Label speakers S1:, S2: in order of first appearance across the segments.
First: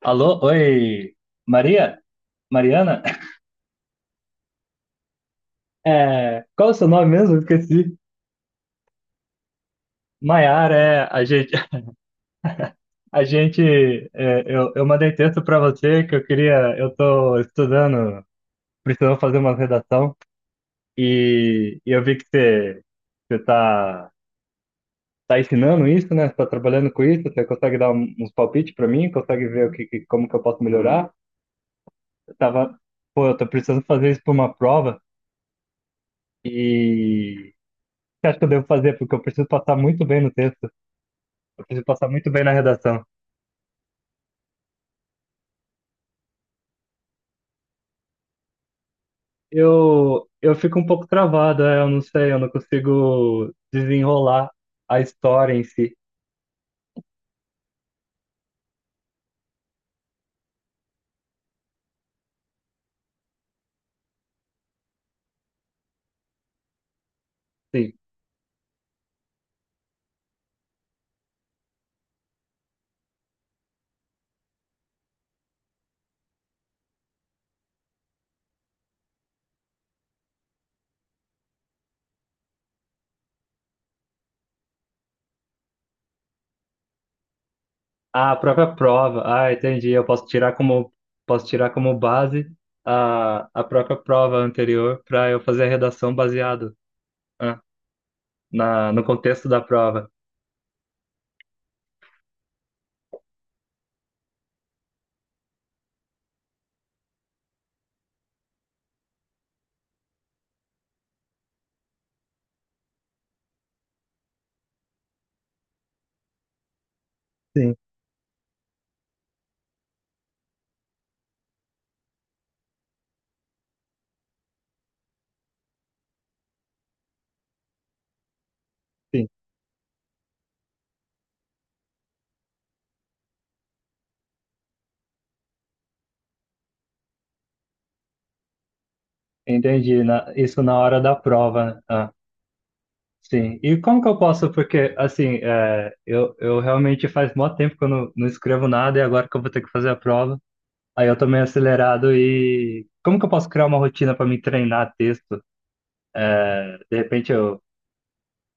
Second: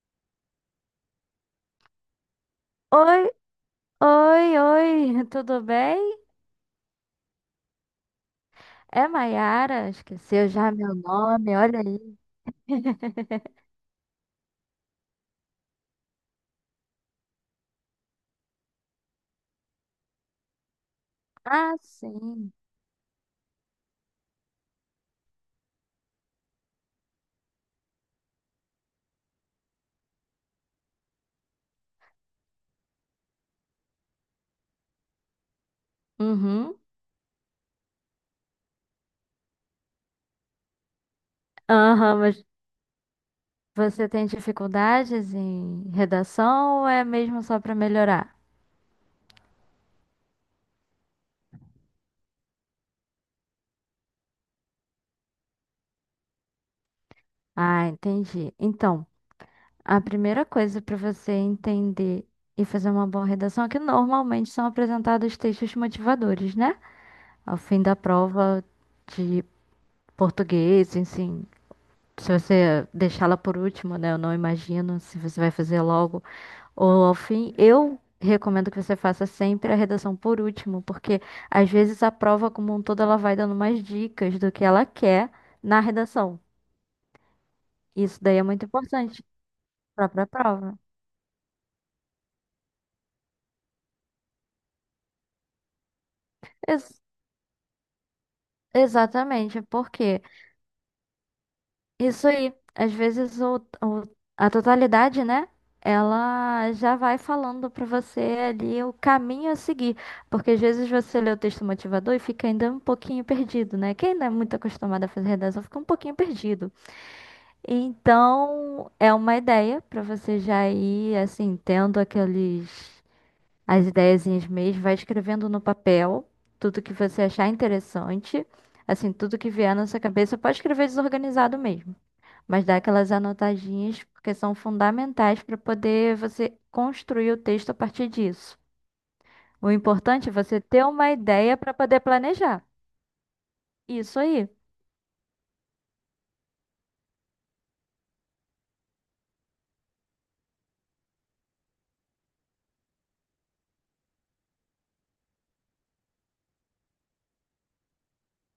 S1: Alô, oi, Maria? Mariana?
S2: Oi, oi, oi, tudo bem?
S1: É, qual é o seu nome mesmo? Esqueci.
S2: É Maiara, esqueceu já
S1: Maiara,
S2: meu
S1: é, a gente,
S2: nome, olha aí.
S1: a gente, é, eu mandei texto para você que eu queria, eu tô estudando, precisando fazer uma redação
S2: Ah,
S1: e eu vi que
S2: sim.
S1: você, tá ensinando isso, né? Você tá trabalhando com isso, você consegue dar uns palpites para mim, consegue ver como que eu posso melhorar? Eu tava, pô, eu tô precisando fazer isso para uma prova
S2: Uhum.
S1: e que acho que eu devo fazer? Porque eu preciso passar muito bem no texto. Eu preciso passar
S2: Aham,
S1: muito bem
S2: mas
S1: na redação.
S2: você tem dificuldades em redação ou é mesmo só para melhorar?
S1: Eu fico um pouco travado, é, eu não sei, eu não consigo desenrolar a história em si.
S2: Ah, entendi. Então, a primeira coisa para você entender e fazer uma boa redação é que normalmente são apresentados textos motivadores, né? Ao fim
S1: Sim.
S2: da prova de português, enfim, se você deixá-la por último, né? Eu não imagino se você vai fazer logo ou ao fim. Eu recomendo que você faça sempre a redação por último, porque às vezes a prova como um todo, ela vai dando mais dicas do que ela quer na redação. Isso
S1: Ah, a
S2: daí é muito
S1: própria prova.
S2: importante
S1: Ah, entendi. Eu
S2: para a própria prova.
S1: posso tirar como base a própria prova anterior para eu fazer a redação baseado,
S2: Ex-
S1: ah, no contexto da
S2: Exatamente,
S1: prova.
S2: porque isso aí. Às vezes o- a totalidade, né? Ela já vai falando pra você ali o caminho a seguir. Porque às vezes você lê o texto motivador e fica ainda um pouquinho perdido, né? Quem não é muito acostumado a fazer redação fica um pouquinho perdido.
S1: Sim,
S2: Então, é uma ideia pra você já ir, assim, tendo aqueles, as ideiazinhas mesmo, vai escrevendo no papel tudo que você achar interessante. Assim,
S1: sim.
S2: tudo que vier na sua cabeça, pode escrever desorganizado mesmo. Mas dá aquelas anotadinhas porque são fundamentais para poder você construir o texto a partir disso. O
S1: Entendi,
S2: importante é você
S1: isso na
S2: ter
S1: hora
S2: uma
S1: da
S2: ideia para
S1: prova, né?
S2: poder
S1: Ah,
S2: planejar.
S1: sim. E como que eu
S2: Isso aí.
S1: posso, porque, assim, é, eu realmente faz mó tempo que eu não escrevo nada e agora que eu vou ter que fazer a prova, aí eu tô meio acelerado e como que eu posso criar uma rotina para me treinar texto? De repente eu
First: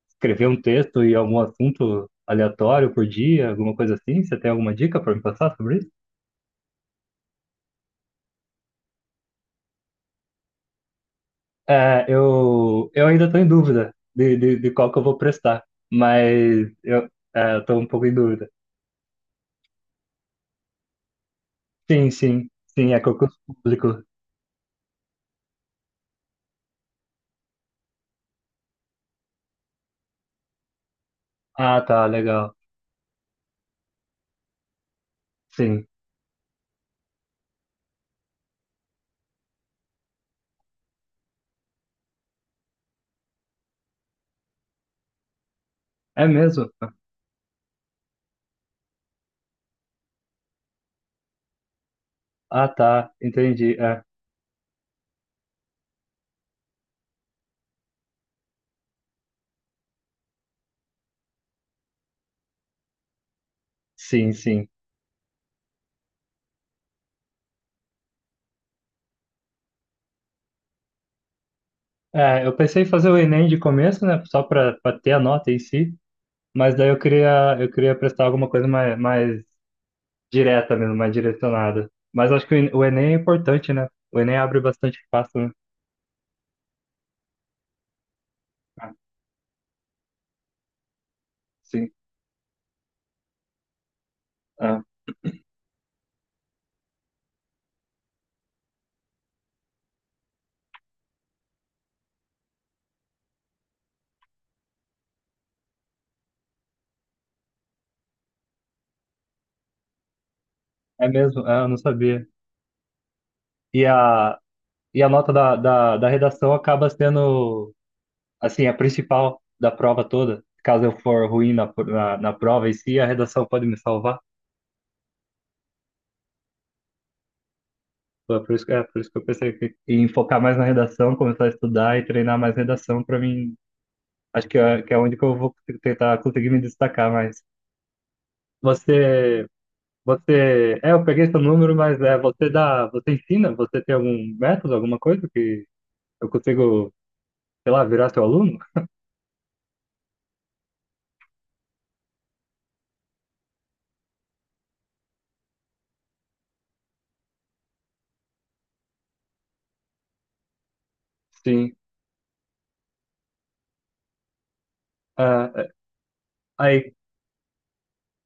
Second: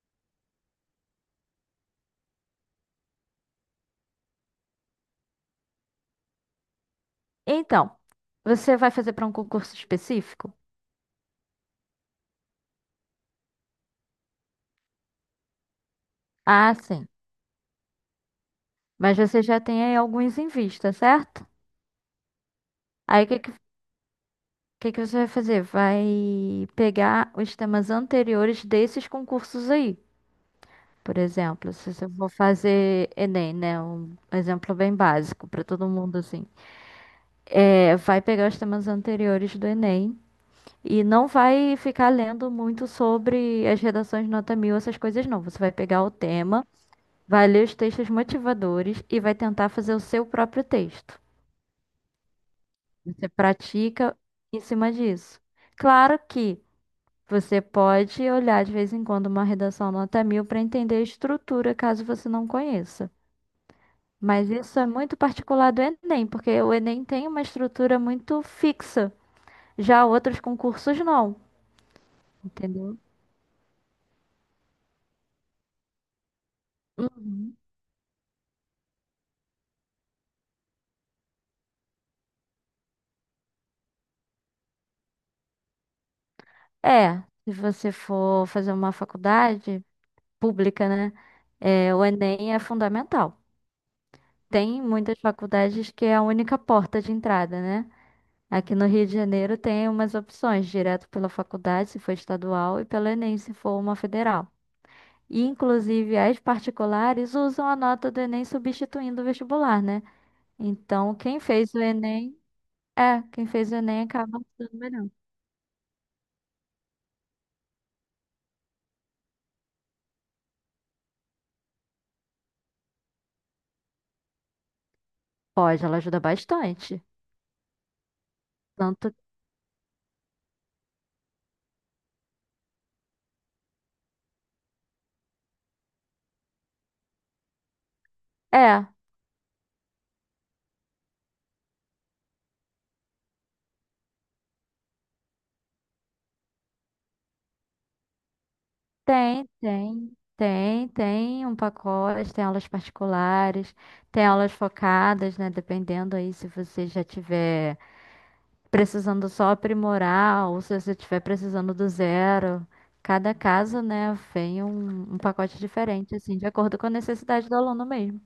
S1: escrever um texto e algum assunto aleatório por dia, alguma coisa assim? Você tem alguma dica para me passar sobre isso?
S2: Então, você vai fazer para um concurso específico?
S1: É, eu ainda estou em dúvida de qual que eu vou prestar, mas
S2: Ah, sim.
S1: eu, estou um pouco em dúvida.
S2: Mas você já tem aí alguns em vista, certo?
S1: Sim, sim, sim, é
S2: Aí
S1: concurso público.
S2: que você vai fazer? Vai pegar os temas anteriores desses concursos aí. Por exemplo,
S1: Ah,
S2: se
S1: tá,
S2: você for
S1: legal.
S2: fazer Enem, né? Um exemplo bem básico para
S1: Sim.
S2: todo mundo, assim. É, vai pegar os temas anteriores do Enem e não vai ficar lendo muito sobre as redações nota mil, essas coisas não. Você vai pegar o
S1: É mesmo?
S2: tema, vai ler os textos motivadores e vai tentar fazer o seu próprio texto.
S1: Ah, tá,
S2: Você
S1: entendi. É,
S2: pratica em cima disso. Claro que você pode olhar de vez em quando uma redação nota mil para entender a estrutura, caso você não conheça.
S1: sim,
S2: Mas
S1: sim.
S2: isso é muito particular do Enem, porque o Enem tem uma estrutura muito fixa. Já outros concursos não.
S1: É, eu pensei em
S2: Entendeu?
S1: fazer o Enem de começo, né, só para ter a nota em si, mas daí eu
S2: Uhum.
S1: queria, eu queria prestar alguma coisa mais, direta mesmo, mais direcionada. Mas acho que o Enem é importante, né? O Enem abre bastante espaço, né?
S2: É, se você for fazer uma
S1: Ah,
S2: faculdade pública, né?
S1: sim.
S2: É, o Enem é fundamental. Tem
S1: Ah,
S2: muitas faculdades que é a única porta de entrada, né? Aqui no Rio de Janeiro tem umas opções, direto pela faculdade, se for estadual, e pelo Enem, se for uma federal. E, inclusive, as particulares usam a nota do Enem substituindo o vestibular, né?
S1: é
S2: Então, quem
S1: mesmo? Ah, eu
S2: fez
S1: não
S2: o
S1: sabia.
S2: Enem, é, quem fez o
S1: E
S2: Enem
S1: a,
S2: acaba sendo
S1: e
S2: melhor.
S1: a nota da redação acaba sendo, assim, a principal da prova toda. Caso eu for ruim na prova em si, a redação pode me salvar.
S2: Pode, ela ajuda bastante.
S1: Foi por isso, por
S2: Tanto,
S1: isso que eu pensei que, em focar mais na redação, começar a estudar e treinar mais redação para mim. Acho que é onde que eu vou tentar conseguir me destacar mais.
S2: é.
S1: Você, eu peguei seu número, mas você ensina? Você tem algum método, alguma coisa que eu consigo, sei lá, virar seu aluno?
S2: Tem um pacote, tem aulas particulares, tem aulas focadas, né? Dependendo aí se você já tiver precisando só aprimorar ou se você estiver precisando
S1: Sim.
S2: do zero. Cada caso, né, vem um
S1: Ah,
S2: pacote diferente, assim, de acordo com a
S1: aí,
S2: necessidade do aluno mesmo.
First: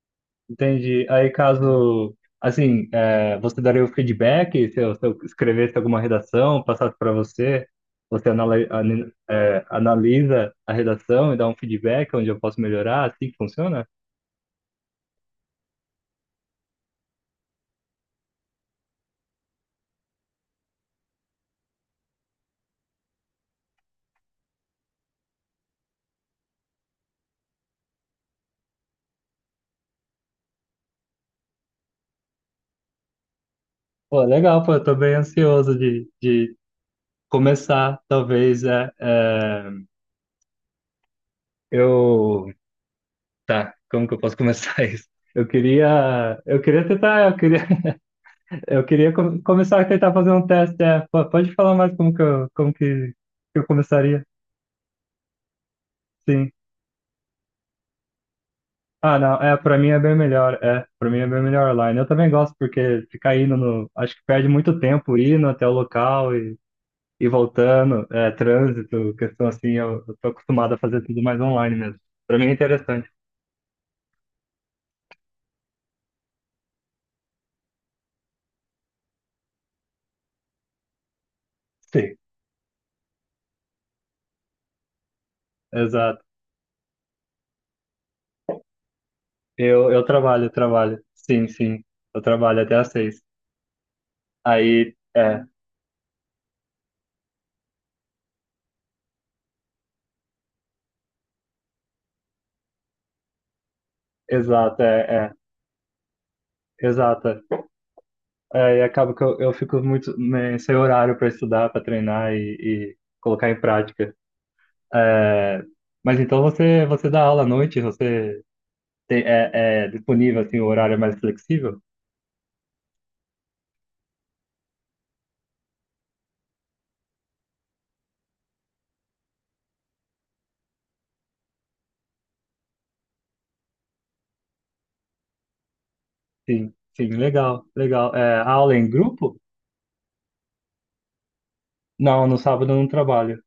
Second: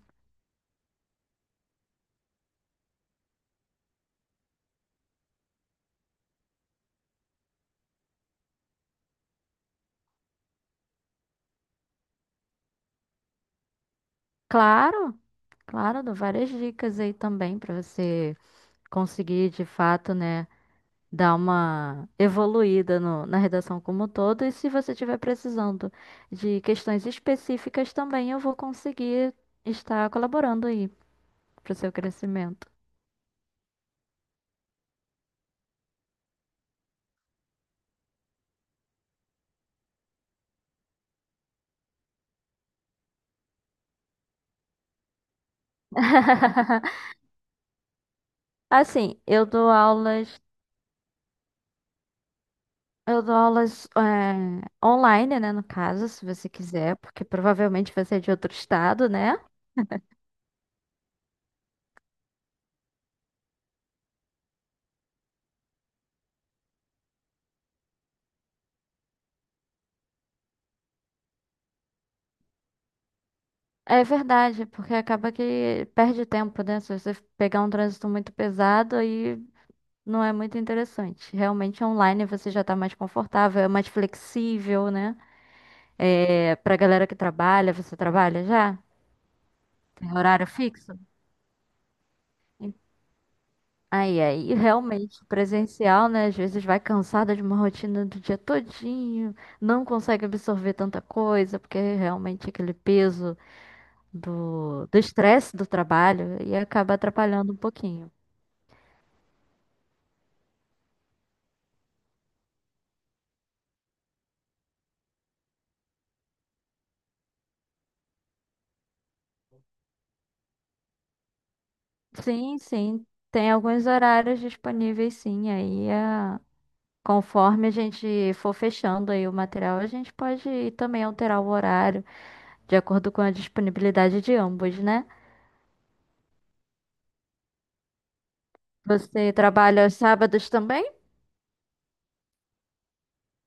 S1: entendi. Aí, caso, assim, é, você daria o feedback, se eu, escrevesse alguma redação, passasse para você, você analisa a redação e dá um feedback onde eu posso melhorar, assim que funciona?
S2: Claro, claro, dou várias dicas aí também para você conseguir de fato, né, dar uma evoluída na redação como um todo. E se você estiver precisando de questões específicas também, eu vou conseguir estar colaborando aí para o seu crescimento.
S1: Pô, legal, pô, eu tô bem ansioso de começar, talvez, eu... Tá, como que eu posso começar isso? Eu queria tentar,
S2: Assim,
S1: começar a tentar fazer um teste, pode falar mais como
S2: eu dou
S1: que eu
S2: aulas
S1: começaria?
S2: online, né, no caso, se você
S1: Sim.
S2: quiser, porque provavelmente você é de outro estado,
S1: Ah, não.
S2: né?
S1: É, pra mim é bem melhor. É, pra mim é bem melhor online. Eu também gosto, porque ficar indo no. Acho que perde muito tempo indo até o local e voltando. É, trânsito, questão assim, eu tô acostumado a fazer tudo mais online mesmo. Pra mim é interessante.
S2: É verdade, porque acaba que perde tempo, né? Se você pegar um trânsito muito pesado, aí não é muito interessante. Realmente
S1: Sim.
S2: online você já tá mais confortável, é mais flexível, né?
S1: Exato.
S2: É, pra galera que trabalha, você trabalha já?
S1: Eu
S2: Tem
S1: trabalho,
S2: horário
S1: eu
S2: fixo?
S1: trabalho. Sim, sim. Eu trabalho até às seis.
S2: Aí, aí,
S1: Aí,
S2: realmente,
S1: é,
S2: presencial, né? Às vezes vai cansada de uma rotina do dia todinho, não consegue absorver tanta coisa, porque realmente aquele peso
S1: exato,
S2: do
S1: é, é.
S2: estresse do trabalho e acaba
S1: Exato. É.
S2: atrapalhando um pouquinho.
S1: É, e acaba que eu fico muito né, sem horário para estudar, para treinar e colocar em prática. É, mas então você, dá aula à noite, você tem, é disponível assim, o horário é mais flexível?
S2: Sim, sim, tem alguns horários disponíveis, sim, aí é. Conforme a gente for fechando aí o material, a gente pode também alterar o horário, de acordo com a disponibilidade de ambos, né?
S1: Sim, sim, legal, legal. É, a aula é em
S2: Você
S1: grupo?
S2: trabalha aos sábados também?
S1: Não, no sábado eu não trabalho.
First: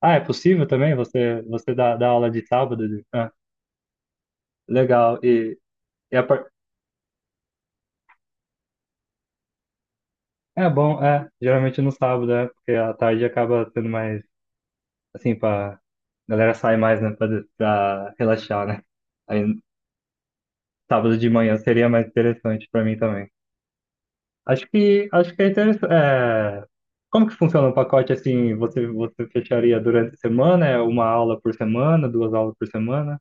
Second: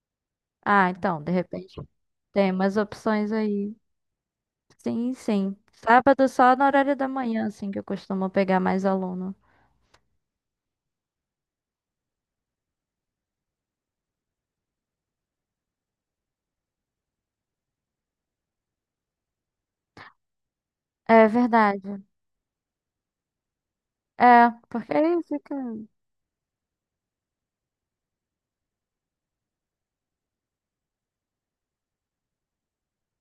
S1: Ah, é possível
S2: Ah,
S1: também?
S2: então, de
S1: Você
S2: repente
S1: dá aula de
S2: tem umas
S1: sábado?
S2: opções
S1: Ah,
S2: aí. Sim,
S1: legal.
S2: sim.
S1: E, e a
S2: Sábado
S1: par-
S2: só no horário da manhã, assim, que eu costumo pegar mais aluno.
S1: é bom, é, geralmente no sábado, é, porque a tarde acaba sendo mais, assim, pra... A galera sai mais, né, pra relaxar, né? Aí sábado
S2: É
S1: de manhã
S2: verdade.
S1: seria mais interessante pra mim também.
S2: É,
S1: Acho
S2: porque
S1: que,
S2: aí
S1: acho que é
S2: fica.
S1: interessante. É, como que funciona um pacote assim? Você fecharia durante a semana? É uma aula por semana, duas aulas por semana?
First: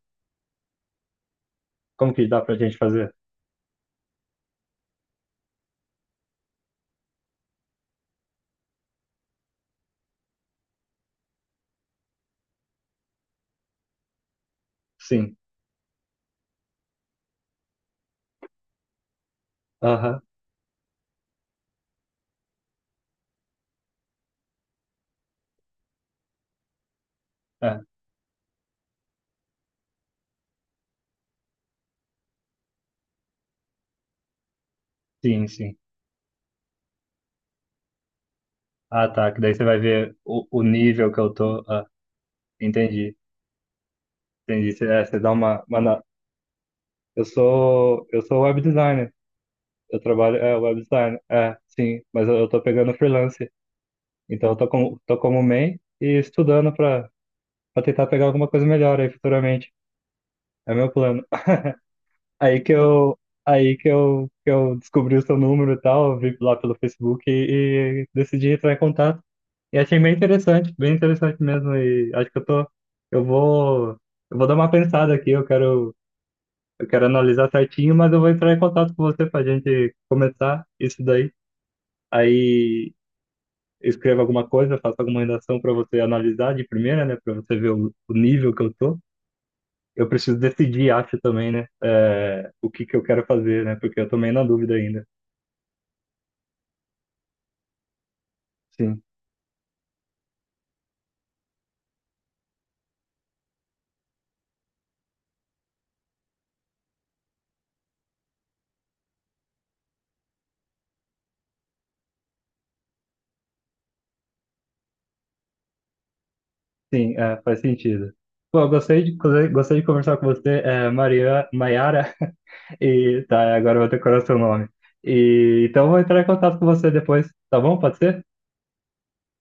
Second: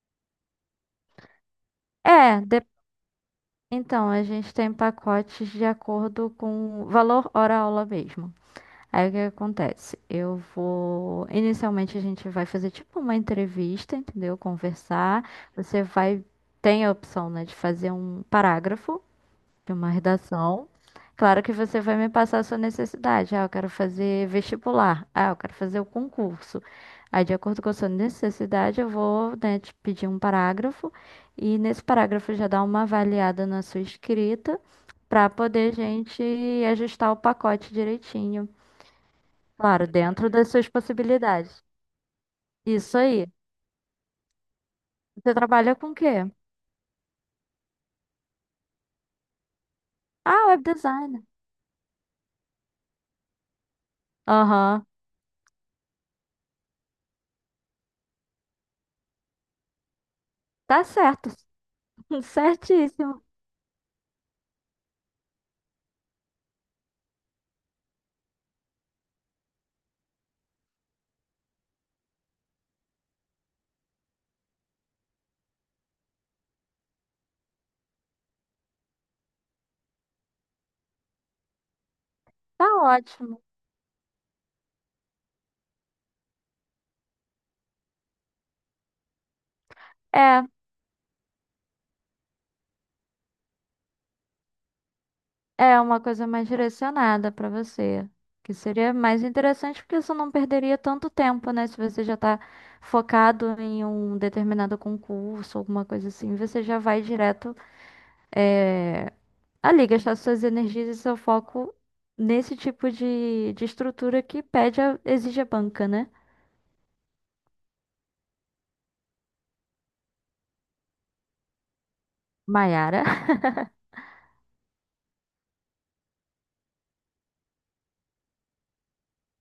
S1: Como que dá
S2: É,
S1: pra
S2: de-
S1: gente fazer?
S2: então, a gente tem pacotes de acordo com valor hora-aula mesmo. Aí o que acontece? Eu vou. Inicialmente a gente vai fazer tipo uma entrevista, entendeu? Conversar.
S1: Sim.
S2: Você vai. Tem a opção, né, de fazer um parágrafo de uma
S1: Aham.
S2: redação. Claro que você vai me passar a sua necessidade. Ah, eu quero fazer vestibular. Ah, eu quero fazer o concurso. Aí, de acordo com a
S1: É.
S2: sua necessidade, eu vou, né, te pedir um parágrafo. E nesse parágrafo já dá uma avaliada na sua escrita para
S1: Sim,
S2: poder
S1: sim.
S2: a gente ajustar o pacote direitinho.
S1: Ah, tá. Que daí você vai
S2: Claro,
S1: ver
S2: dentro
S1: o,
S2: das
S1: o
S2: suas
S1: nível que eu
S2: possibilidades.
S1: tô. Ah,
S2: Isso
S1: entendi.
S2: aí.
S1: Entendi. Você dá
S2: Você
S1: uma,
S2: trabalha
S1: uma.
S2: com o
S1: na-
S2: quê?
S1: Eu sou web designer. Eu trabalho.
S2: Ah,
S1: É,
S2: web
S1: web design.
S2: design.
S1: É, sim. Mas eu tô pegando freelance. Então eu tô
S2: Aham.
S1: como, tô como main e estudando pra tentar pegar alguma coisa melhor aí futuramente. É
S2: Tá
S1: meu plano.
S2: certo.
S1: Aí que eu,
S2: Certíssimo.
S1: que eu descobri o seu número e tal, vi lá pelo Facebook e decidi entrar em contato. E achei bem interessante mesmo. E acho que eu vou, eu vou dar uma pensada aqui. Eu quero analisar certinho, mas eu vou entrar em contato com você pra gente começar isso daí.
S2: Tá
S1: Aí
S2: ótimo.
S1: escreva alguma coisa, faça alguma redação pra você analisar de primeira, né? Pra você ver o nível que eu tô. Eu preciso
S2: É,
S1: decidir, acho também, né? O que que eu quero fazer, né? Porque eu tô meio na dúvida ainda.
S2: é uma coisa mais direcionada para você, que seria
S1: Sim,
S2: mais interessante porque você não perderia tanto tempo, né? Se você já tá focado em um determinado concurso, alguma coisa assim, você já vai direto, eh, ali gastar suas energias e seu foco nesse tipo de estrutura que pede a, exige a banca, né?
S1: sim, é, faz sentido. Pô, eu gostei de conversar com você, Maiara,
S2: Maiara,
S1: e tá, agora eu vou decorar seu nome. E, então eu vou entrar em contato com você depois, tá bom? Pode ser?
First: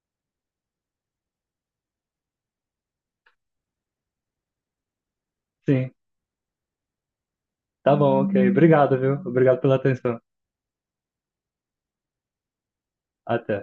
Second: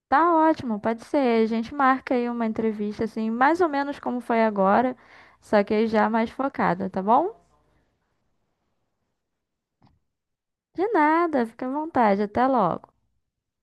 S2: tá ótimo, pode ser. A gente marca aí uma entrevista, assim, mais ou menos como foi agora, só que aí
S1: Sim,
S2: já mais focada, tá bom?
S1: tá bom, ok. Obrigado, viu? Obrigado pela atenção.
S2: De nada, fica à vontade, até logo.
S1: Até.